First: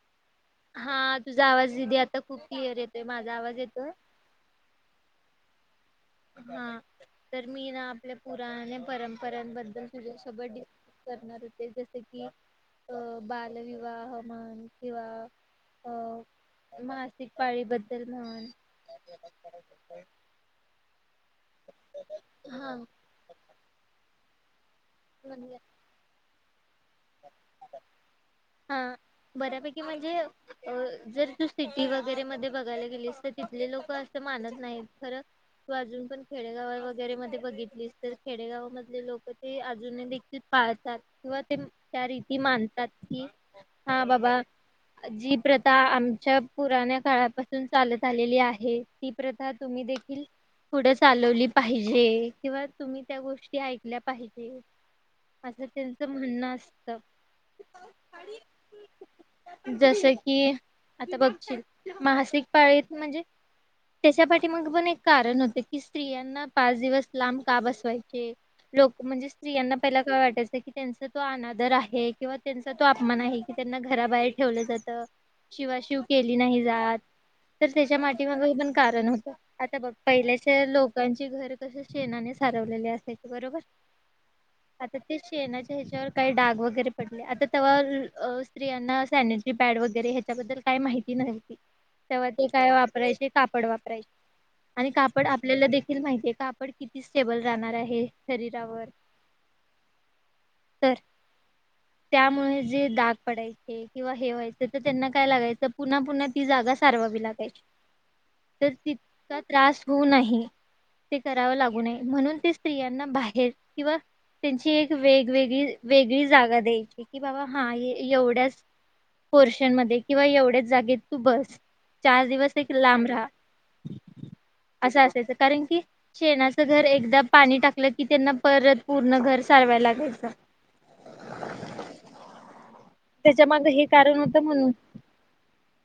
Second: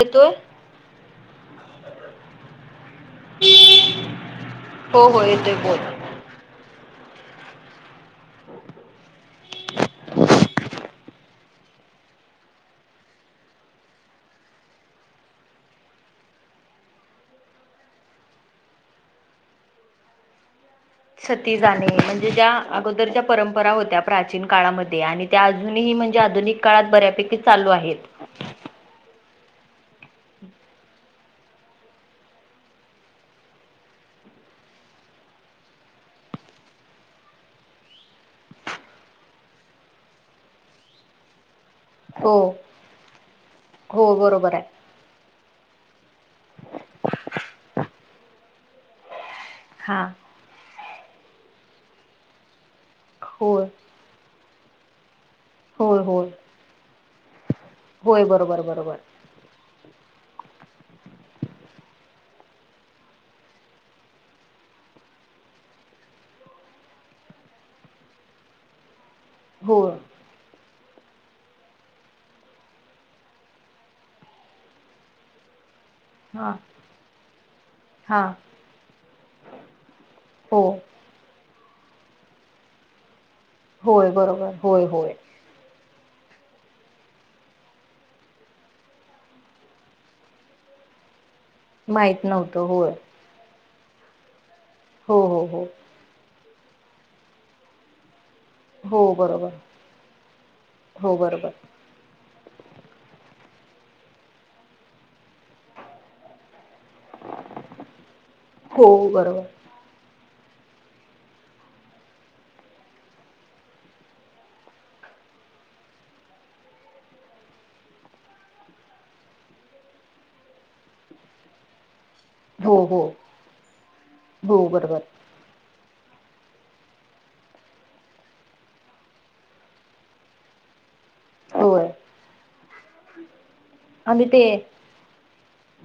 येतोय हा तुझा आवाज दिदी आता खूप क्लिअर येतोय माझा आवाज येतो हो हो येते बोल हा तर मी ना आपल्या पुराने परंपरांबद्दल तुझ्यासोबत करणार होते जसे की अ बालविवाह म्हन किंवा अ मासिक पाळीबद्दल म्हून छती जाणे म्हणजे ज्या हा अगोदरच्या्या परंपरा होत्या प्राचीन काळामध्ये आणि त्या म्हणजे अजूनही म्हणजे आधुनिक काळात बऱ्यापैकी चालू आहेत हा बऱ्यापैकी म्हणजे अ जर तू सिटी वगैरे मध्ये बघायला गेलीस तर तिथले लोक मानत नाहीत खरं तू अजून पण खेडेगाव वगैरे मध्ये बघितलीस तर खेडेगाव मधले लोक ते अजूनही पाळतात किंवा ते त्या रीती हो मानतात कि हा हो बाबा बरोबर आहे. जी प्रथा आमच्या पुराण्या काळापासून चालत आलेली आहे ती प्रथा तुम्ही हा देखील पुढं चालवली पाहिजे किंवा तुम्ही त्या गोष्टी होय ऐकल्या पाहिजे असं होय त्यांचं होय म्हणणं असतं होय बरोबर बरोबर जस की आता बघशील मासिक पाळीत म्हणजे त्याच्या पाठी मग पण एक कारण होत की स्त्रियांना पाच दिवस लांब का बसवायचे लोक म्हणजे स्त्रियांना होय पहिला काय वाटायचं की त्यांचा तो अनादर आहे किंवा त्यां तो अपमान आहे, की त्यांना घराबाहेर ठेवलं जातं, शिवाशिव केली हा नाही जात. तर त्याच्या हा माठी मग पण कारण होतं आता बघ पहिल्याचे हो लोक लोकांची घर कसे शचेनाने सारवलेली असायचे बरोबर. होय बरोबर! होय, होय! शेनाच्या ह्याच्यावर काय डग वैगेरे पडले आता तवा स्त्रियांना सॅनिटरी पॅड वगैरे ह्याच्याबद्दल काही माहिती नव्हती. माहित तेव्हा ते नव्हतं काय होय वापरायचे कापड वापरायचे आणि हो कापड हो हो आपल्याला देखील माहितीय काप पण किती स्टेबल राहणार आहे शरीरावर हो बरोबर तर, हो बरोबर! त्यामुळे जे दाग पडायचे किंवा हे व्हायचे तर त्यांना काय लागायचं पुन्हा पुन्हा. ती जागा सारवावी लागायची तर हो तितका बरोबर त्रास होऊ नाही. ते करावं लागू नये म्हणून ते स्त्रियांना बाहेर किंवा त्यांची एक वेगवेगळी वेगळी जागा द्यायची की बाबा हा एवढ्याच पोर्शन मध्ये किंवा एवढेच जागेत तू बस चार दिवस क हो हो लांब राहा हो बरोबर असा असायचं कारण की, शेणाचं घर एकदा पाणी टाकलं की त्यांना परत पूर्ण घर सारवाय लागायचं. होय. त्याच्या माग हे. कारण आणि होतं ते म्हणून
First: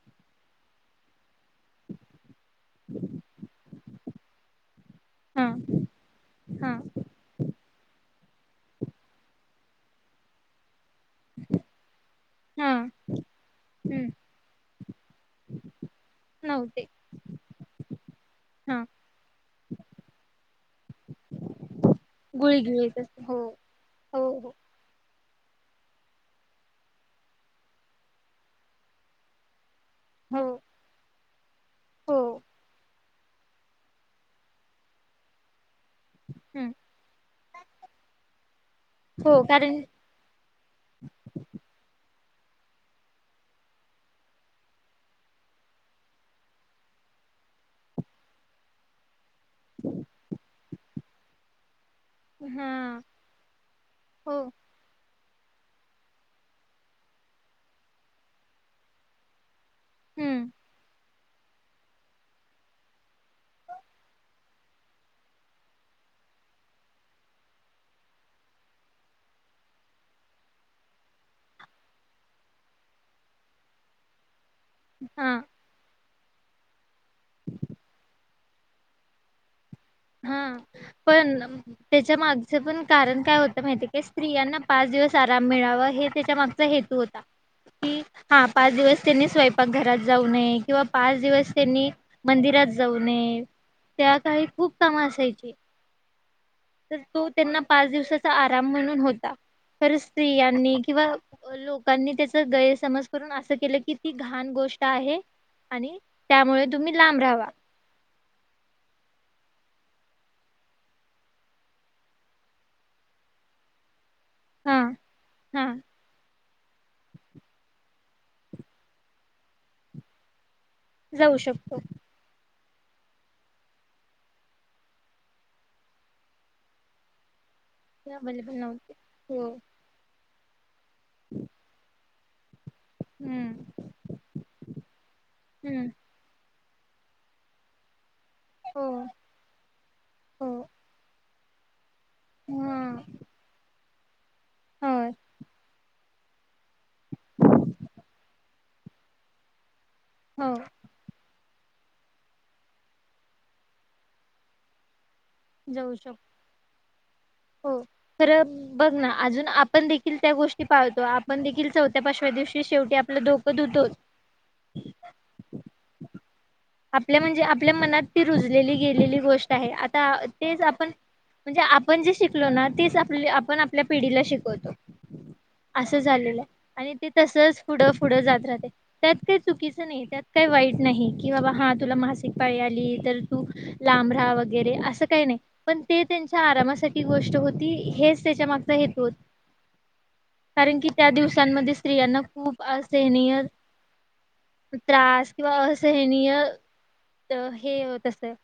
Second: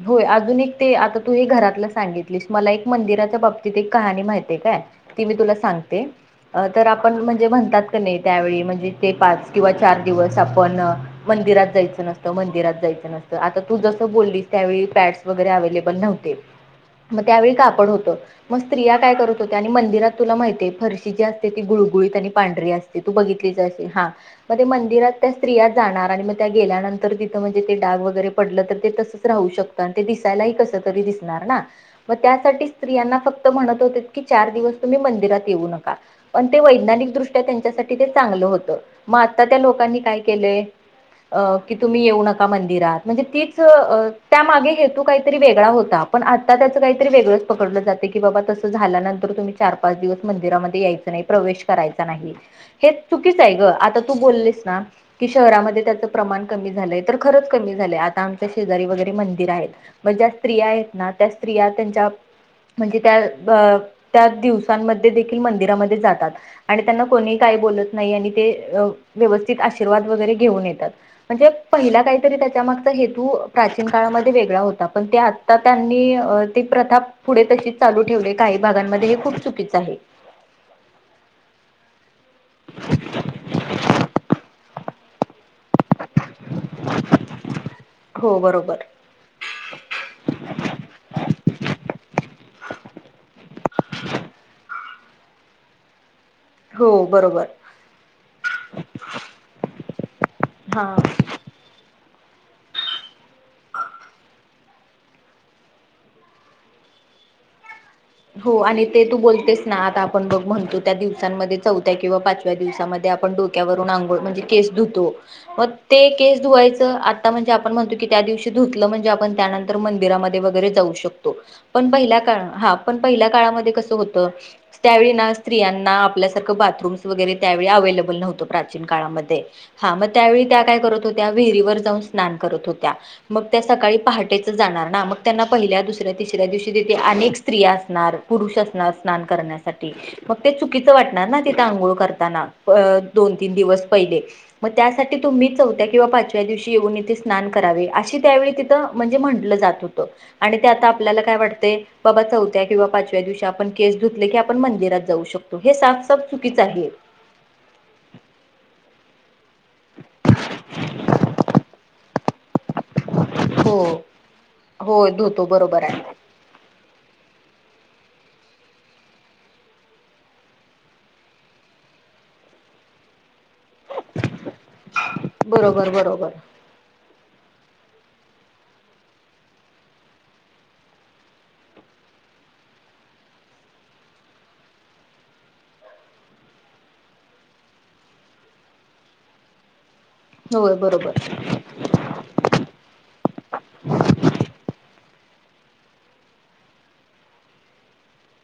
होय आधुनिक, ते आता तू घरातलं सांगितलीस मला एक मंदिराच्या बाबतीत एक कहाणी माहितीय काय. ती मी हा तुला सांगते हा तर आपण म्हणजे म्हणतात का नाही त्यावेळी म्हणजे ते पाच किंवा चार दिवस आपण मंदिरात जायचं नसतो हा मंदिरात. जायचं आता तू जस हम्म बोललीस त्यावेळी पॅडस वगैरे अव्हेलेबल नव्हते. मग त्यावेळी कापड होतं. मग हा स्त्रिया काय करत होत्या आणि मंदिरात तुला माहिते फरशी जी असते ती गुळगुळीत आणि गुळी पांढरी गिळीत असते. त हो बघितली हा हो हो मग ते मंदिरात त्या स्त्रिया जाणार आणि मग त्या गेल्यानंतर तिथ ते डाग वगैरे पडलं तर ते तसच राहू शकत आणि ते हो दिसायलाही कस तरी दिसणार ना. मग हो त्यासाठी स्त्रियांना फक्त म्हणत होते की चार दिवस तुम्ही मंदिरात येऊ नका. पण ते हम्म वैज्ञानिक दृष्ट्या त्यांच्यासाठी ते चांगलं होतं. मग हो आत्ता त्या कारण लोकांनी काय केलंय अ की तुम्ही येऊ नका. मिरात म्हणजे तीच त्या मागे हेतू काहीतरी वेगळा होता पण आता त्याच काहीतरी वेगळं. पकडलं जाते की बाबा तस झाल्यानंतर तुम् चार पाच दिवस मंदिरामध्ये यायचं नाही प्रवेश करायचा नाही. हे हा चुकीच आहे ग, आता तू हो बोललीस ना. कि शहरामध्ये त्याचं प्रमाण कमी झालंय तर खरंच कमी झालंय आता आमच्या शेजारी वगैरे मंदिर आहेत. मग ज्या हम्म स्त्रिया आहेत ना त्या स्त्रिया त्यांच्या म्हणजे त्या त्या दिवसांमध्ये देखील मंदिरामध्ये जातात. आणि त्यांना कोणी काही बोलत नाही आणि ते व्यवस्थित आशीर्वाद वगैरे घेऊन येतात. म्हणजे पहिला काहीतरी त्याच्या मागचा हेतू प्राचीन काळामध्ये वेगळा होता पण ते हा आता त्यांनी ती प्रथा पुढे तशीच चालू ठेवली काही भागांमध्ये हे खूप चुकीच आहे. हा पण त्याच्या मागचं पण कारण काय होतं माहिती का स्त्रियांना पाच दिवस आराम मिळावा हे त्याच्या मागचा हेतू होता की हो हा पाच बरोबर. दिवस. त्यांनी स्वयंपाक घरात जाऊ नये किंवा पाच दिवस त्यांनी मंदिरात जाऊ नये. त्या काळी खूप काम असायची. तर हो तो बरोबर त्यांना पाच दिवसाचा आराम म्हणून होता. खर स्त्रियांनी हा किंवा लोकांनी त्याच गैरसमज करून असं केलं की ती घाण गोष्ट आहे. आणि त्यामुळे तुम्ही लांब राहावा. हो आणि ते तू बोलतेस ना आता आपण बघ म्हणतो त्या दिवसांमध्ये चौथ्या किंवा पाचव्या दिवसामध्ये आपण डोक्यावरून अंघोळ म्हणजे केस हा धुतो हा मग, ते केस धुवायचं आता म्हणजे आपण म्हणतो की त्या दिवशी धुतलं म्हणजे आपण त्यानंतर मंदिरामध्ये वगैरे जाऊ. पण पहिला काळ हा पहिल्या काळामध्ये कसं होत त्यावेळी स्त्रियांना आपल्यासारखं बाथरूम वैगरे त्यावेळी अवेलेबल नव्हतं प्राचीन नव्हते काळामध्ये हो हा त्यावेळी त्या काय करत होता त्या विहिरीवर जाऊन स्नान करत होत्या मग त्या हम्म सकाळी पहाटेच जाणार ना मग त्यांना पहिल्या हम्म दुसऱ्या दिवशी दुसऱ्या दिवशी तिथे अनेक स्त्री असणार पुरुष हो असणार स्नान करण्यास मग ते हो चुकीच वाटणार ना तिथं आंघोळ करताना ह दोन तीन दिवस पहिले मग हो त्यासाठी तुम्ही चौथ्या किंवा पाचव्या दिवशी येऊन इथे स्नान करावे अशी त्यावेळी म्हणजे म्हटलं जात होत हो आणि ते आता आपल्याला काय वाटतं बाबा चौथ्या किंवा पाचव्या दिवशी आपण केस धुतले की आपण मंदिरात जाऊ शकतो हे जाऊ साफ शकतो साफ चुकीचे आहे. हो खरं बघ ना अजून आपण देखील त्या गोष्टी पाळतो आपण देखील चौथ्या पाचव्या दिवशी शेवटी कि आपलं डोकं धुत हो होय धुतो बरोबर आहे आपल्या म्हणजे आपल्या मनात ती रुजलेली गेलेली गोष्ट आहे आता तेच आपण म्हणजे आपण जे शिकलो ना तेच आप आपण आपल्या पिढीला शिकवतो बरोबर असं बरोबर झालेलं आणि ते तसच पुढं पुढं जात राहते. त्यात काही चुकीचं नाही त्यात काही वाईट नाही कि बाबा हा तुला मासिक पाळी आली तर तु लांब राहा वगैरे असं काही नाही पण ते त्यांच्या आरामासाठी गोष्ट होती हेच त्याच्या मागचा हेतू होता होय कारण की त्या बरोबर दिवसांमध्ये स्त्रियांना खूप असहनीय त्रास किंवा असहनीय हे तसं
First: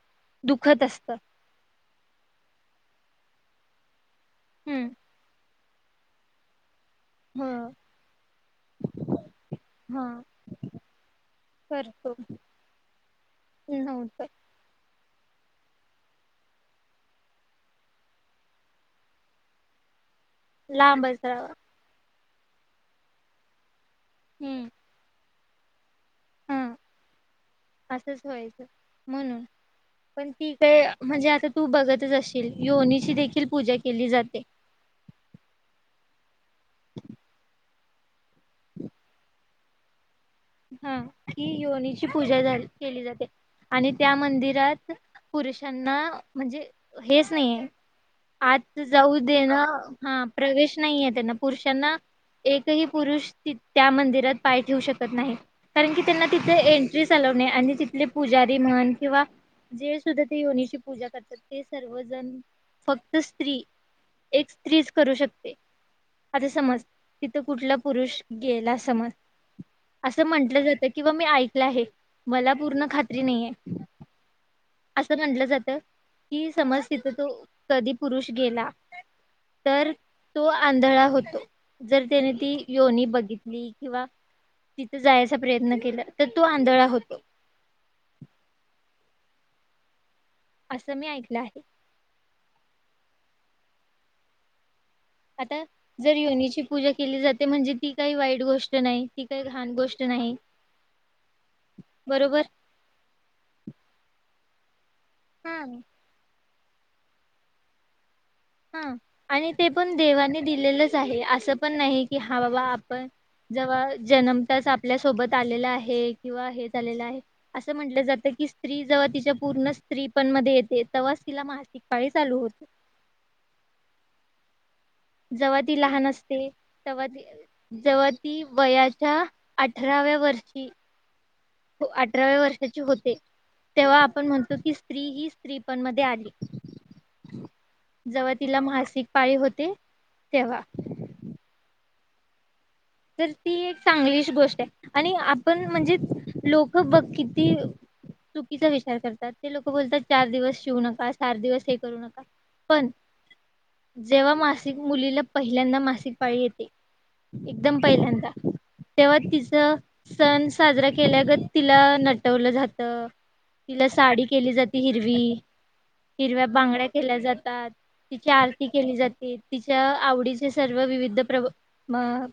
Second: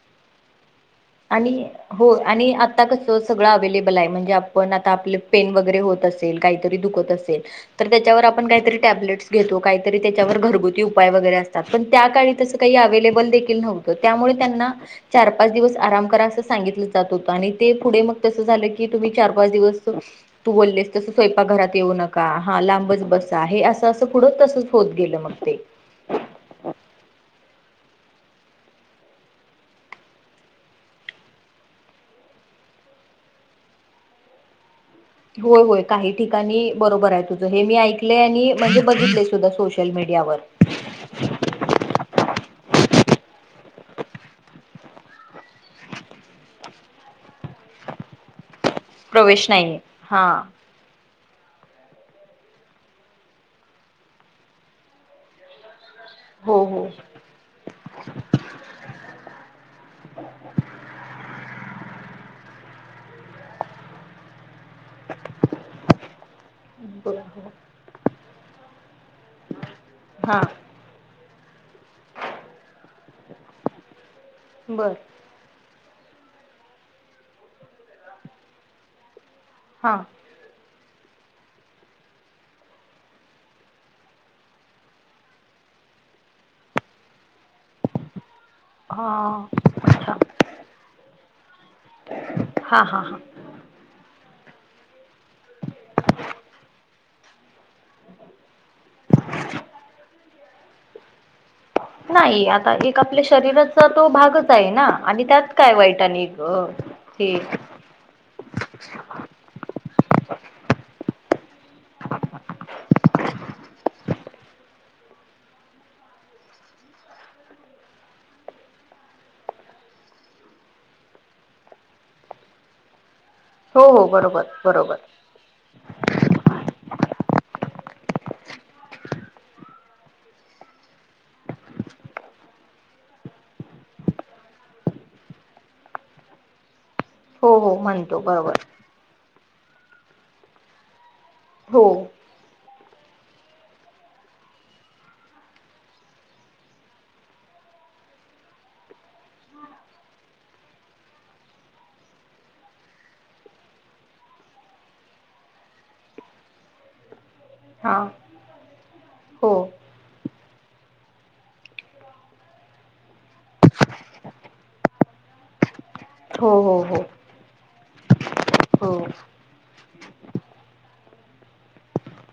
दुखतं असतं. आणि हो आणि आता कसं सगळं अवे्लेबल आहे म्हणजे आपण हम्म आता आपलं पेन वगैरे होत असतं. काहीतरी दुखत असेल. ह तर त्याच्यावर आपण काहीतरी टॅबलेटस घेतो काहीतरी हा त्याच्यावर घरगुती उपाय वगैरे असतात पण त्या करतो काळी तसं काही अवेलेबल देखील नव्हतं त्यामुळे त्यांना चार-पाच दिवस आराम करा असं सांगितलं जात होत आणि ते पुढे मग तसं झालं की तुम्ही चार पाच दिवस तू बोललेस तसं लांबच राहावा. स्वयपाक घरात येऊ नका हा लांबच बस हे असं असं पुढं तसंच हम्म होत. होत गेलं मग ते हा असंच व्हायचं म्हणून पण ती काडे म्हणजे आता तू बघतच असशील योनीची देखील पूजा केली जाते. होय होय काही ठिकाणी बरोबर आहे तुझं हे मी ऐकले आणि म्हणजे बघितले सुद्धा सोशल सोशल मिडियावर हा की योनीची पूजा झाली केली जाते. आणि त्या मंदिरात पुरुषांना म्हणजे हेच नाहीये आज जाऊ प्रवेश देण नाहीये हा प्रवेश नाहीय त्यांना पुरुषांना एकही पुरुष त्या मंदिरात पाय ठेवू शकत नाही. कारण की त्यांना तिथं हो हो एंट्री चालवणे आणि तिथले पुजारी म्हण किंवा जे सुद्धा ते योनीची पूजा करतात ते सर्वजण फक्त स्त्री एक स्त्रीच करू शकते आता समज बर तिथं हो कुठला पुरुष गेला समज असं हा म्हंटलं जातं किंवा मी ऐकलं आहे मला पूर्ण खात्री नाहीे बरं असं म्हटलं जातं कि समज तिथं तो पुरुष गेला तर हा तो आंधळा होतो जर त्याने ती योनी बघितली किंवा तिथं जायचा प्रयत्न केला तर तो आंधळा होतो. हा अच्छा असं मी ऐकलं आहे. हा हा हा‌. आता जर योनीची पूजा केली जाते म्हणजे ती काही वाईट गोष्ट नाही. ती काही घाण गोष्ट नाही. बरोबर नाही आता एक आपल्या शरीराचा तो भागच आहे ना आणि त्यात हा. काय वाईट आणि हो ठीक. हा आणि ते पण देवानी दिलेलंच आहे असं पण नाही की हा बाबा आपण जेव्हा जन्म तास आपल्यासोबत आलेला आहे किंवा हे झा आलेलं आहे. असं म्हटलं जातं की स्त्री जव्हा तिच्या पूर्ण स्त्री पणमध्येध्ये येते तेव्हाच तिला माह. तकाळी चालू होत. हो हो बरोबर बरोबर. जेव्हा ती लहान असते तेव्हा ती जवा ती वयाच्या अठराव्या वर्षी अठराव्या वर्षाची होते. तेव्हा आपण म्हणतो की स्त्री ही स्त्रीपण मध्ये आली‌. हो हो म्हणतो जवा बरोबर तिला मासिक पाळी होते तेव्हा. हो. तर ती एक चांगलीच गोष्ट आहे आणि आपण म्हणजे लोक ब किती? चुकीचा विचार करतात ते लोक बोलतात चार दिवस शिवु नका सात दिवस हे करू नका. पण जेव्हा मासिक मुलीला पहिल्यांदा मासिक पाळी येते. एकदम हा पहिल्यांदा तेव्हा हो तिचं सण साजरा केल्यागत तिला नटवलं जात. तिला साडी केली जाते हिरवी हिरव्या हो बांगड्या हो केल्या जातात. तिची आरती हो केली जाते तिच्या आवडीचे सर्व विविध प्र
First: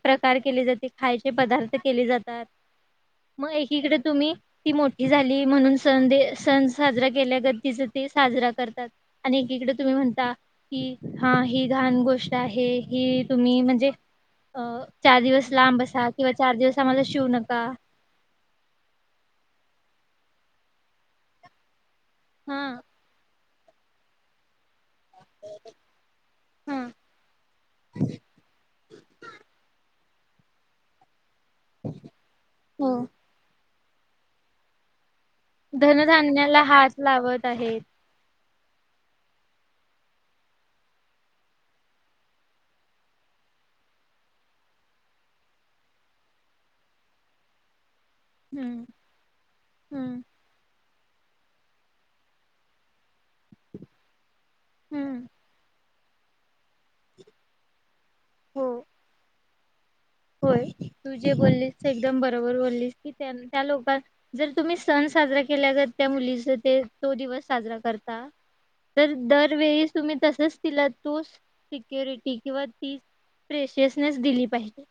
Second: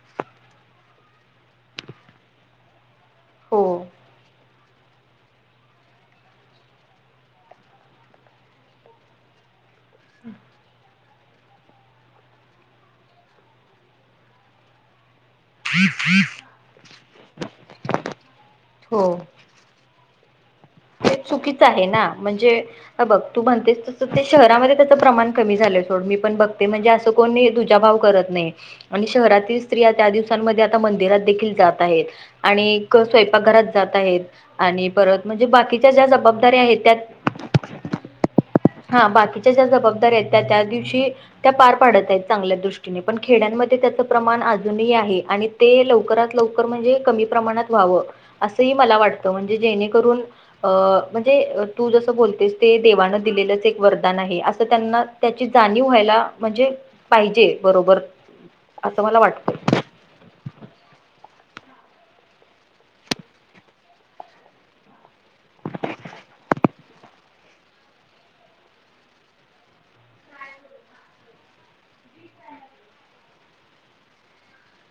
प्रकार केले जाते खायचे पदार्थ केले जातात मग हो हो एकीकडे तुम्ही ती मोठी झाली म्हणून सण सण साजरा केल्यागत तिच ते साजरा करतात. आणि एकीकडे तुम्ही म्हणता. कि हा ही घान गोष्ट आहे ही तुम्ही म्हणजे अ चार दिवस लांब असा किंवा चार दिवस आम्हाला शिवु नका. हो. ते चुकीच आहे ना म्हणजे हा बघ तू म्हणतेस तस ते शहरामध्ये त्याच प्रमाण कमी झालं सोड मी पण बघते म्हणजे हा. असं कोणी दुजा भाव करत नाही. आणि शहरातील स्त्रिया त्या दिवसांमध्ये आता मंदिरात देखील जात आहेत आणि हो. स्व पाक घरात जात आहेत आणि परत म्हणजे बाकीच्या ज्या जबाबदाऱ्या धनधान्याला आहेत त्या हात लावत आहेत. हा बाकीच्या ज्या जबाबदाऱ्या आहेत त्या त्या दिवशी त्या पार पाडत आहेत चांगल्या दृष्टीने पण खेड्यांमध्ये त्याचं प्रमाण अजूनही आहे आणि ते लवकरात लवकर म्हणजे कमी प्रमाणात व्हावं असंही हम्म. मला वाटतं म्हणजे जेणेकरून हम्म अ म्हणजे तू जसं बोलतेस ते देवानं दिलेलंच एक वरदान आहे अस. तर त्यांना हम्म त्याची जाणीव व्हायला म्हणजे पाहिजे बरोबर हो असं मला वाटत. होय तू जे बोललीस ते एकदम बरोबर बोललीस की त्या त्या लोकां जर तुम्ही सण साजरा केल्यागत त्या मुलीचा ते तो दिवस साजरा करता. तर दरवेळी तुम्ही तसच तिला तोच सिक्युरिटी किंवा ती फ्रेशियसनेस दिली पाहिजे.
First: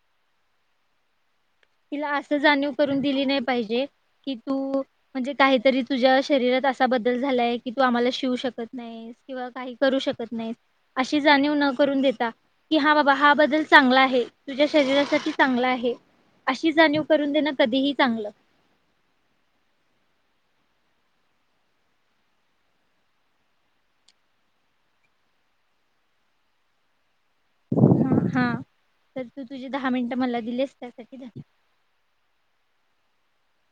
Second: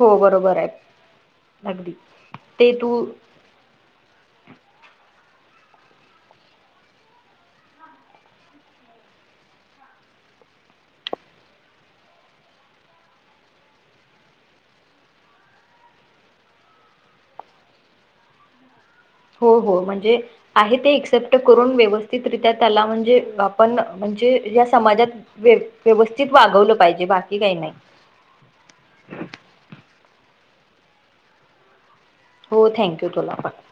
हो बरोबर आहे. अगदी तिला असं जाणीव ते करून तू दिली नाही पाहिजे. कि तू म्हणजे काहीतरी तुझ्या शरीरात असा बदल झालाय की तू आम्हाला शिवू शकत नाही. किंवा काही करू शकत नाही अशी जाणीव न करून देता. कि हा बाबा हा बदल चांगला आहे तुझ्या शरीरासाठी चांगला आहे. आशी जाणीव करून देणं कधीही चांगलं. हो हो म्हणजे आहे ते एक्सेप्ट करून व्यवस्थितरित्या त्याला म्हणजे आपण म्हणजे या समाजात वे व्यवस्थित वागवलं पाहिजे बाकी काही नाही ह हा तर तू तुझे दहा मिनटं मला दिलेस त्यासाठी धन्यवाद हो थँक्यू तुला पण.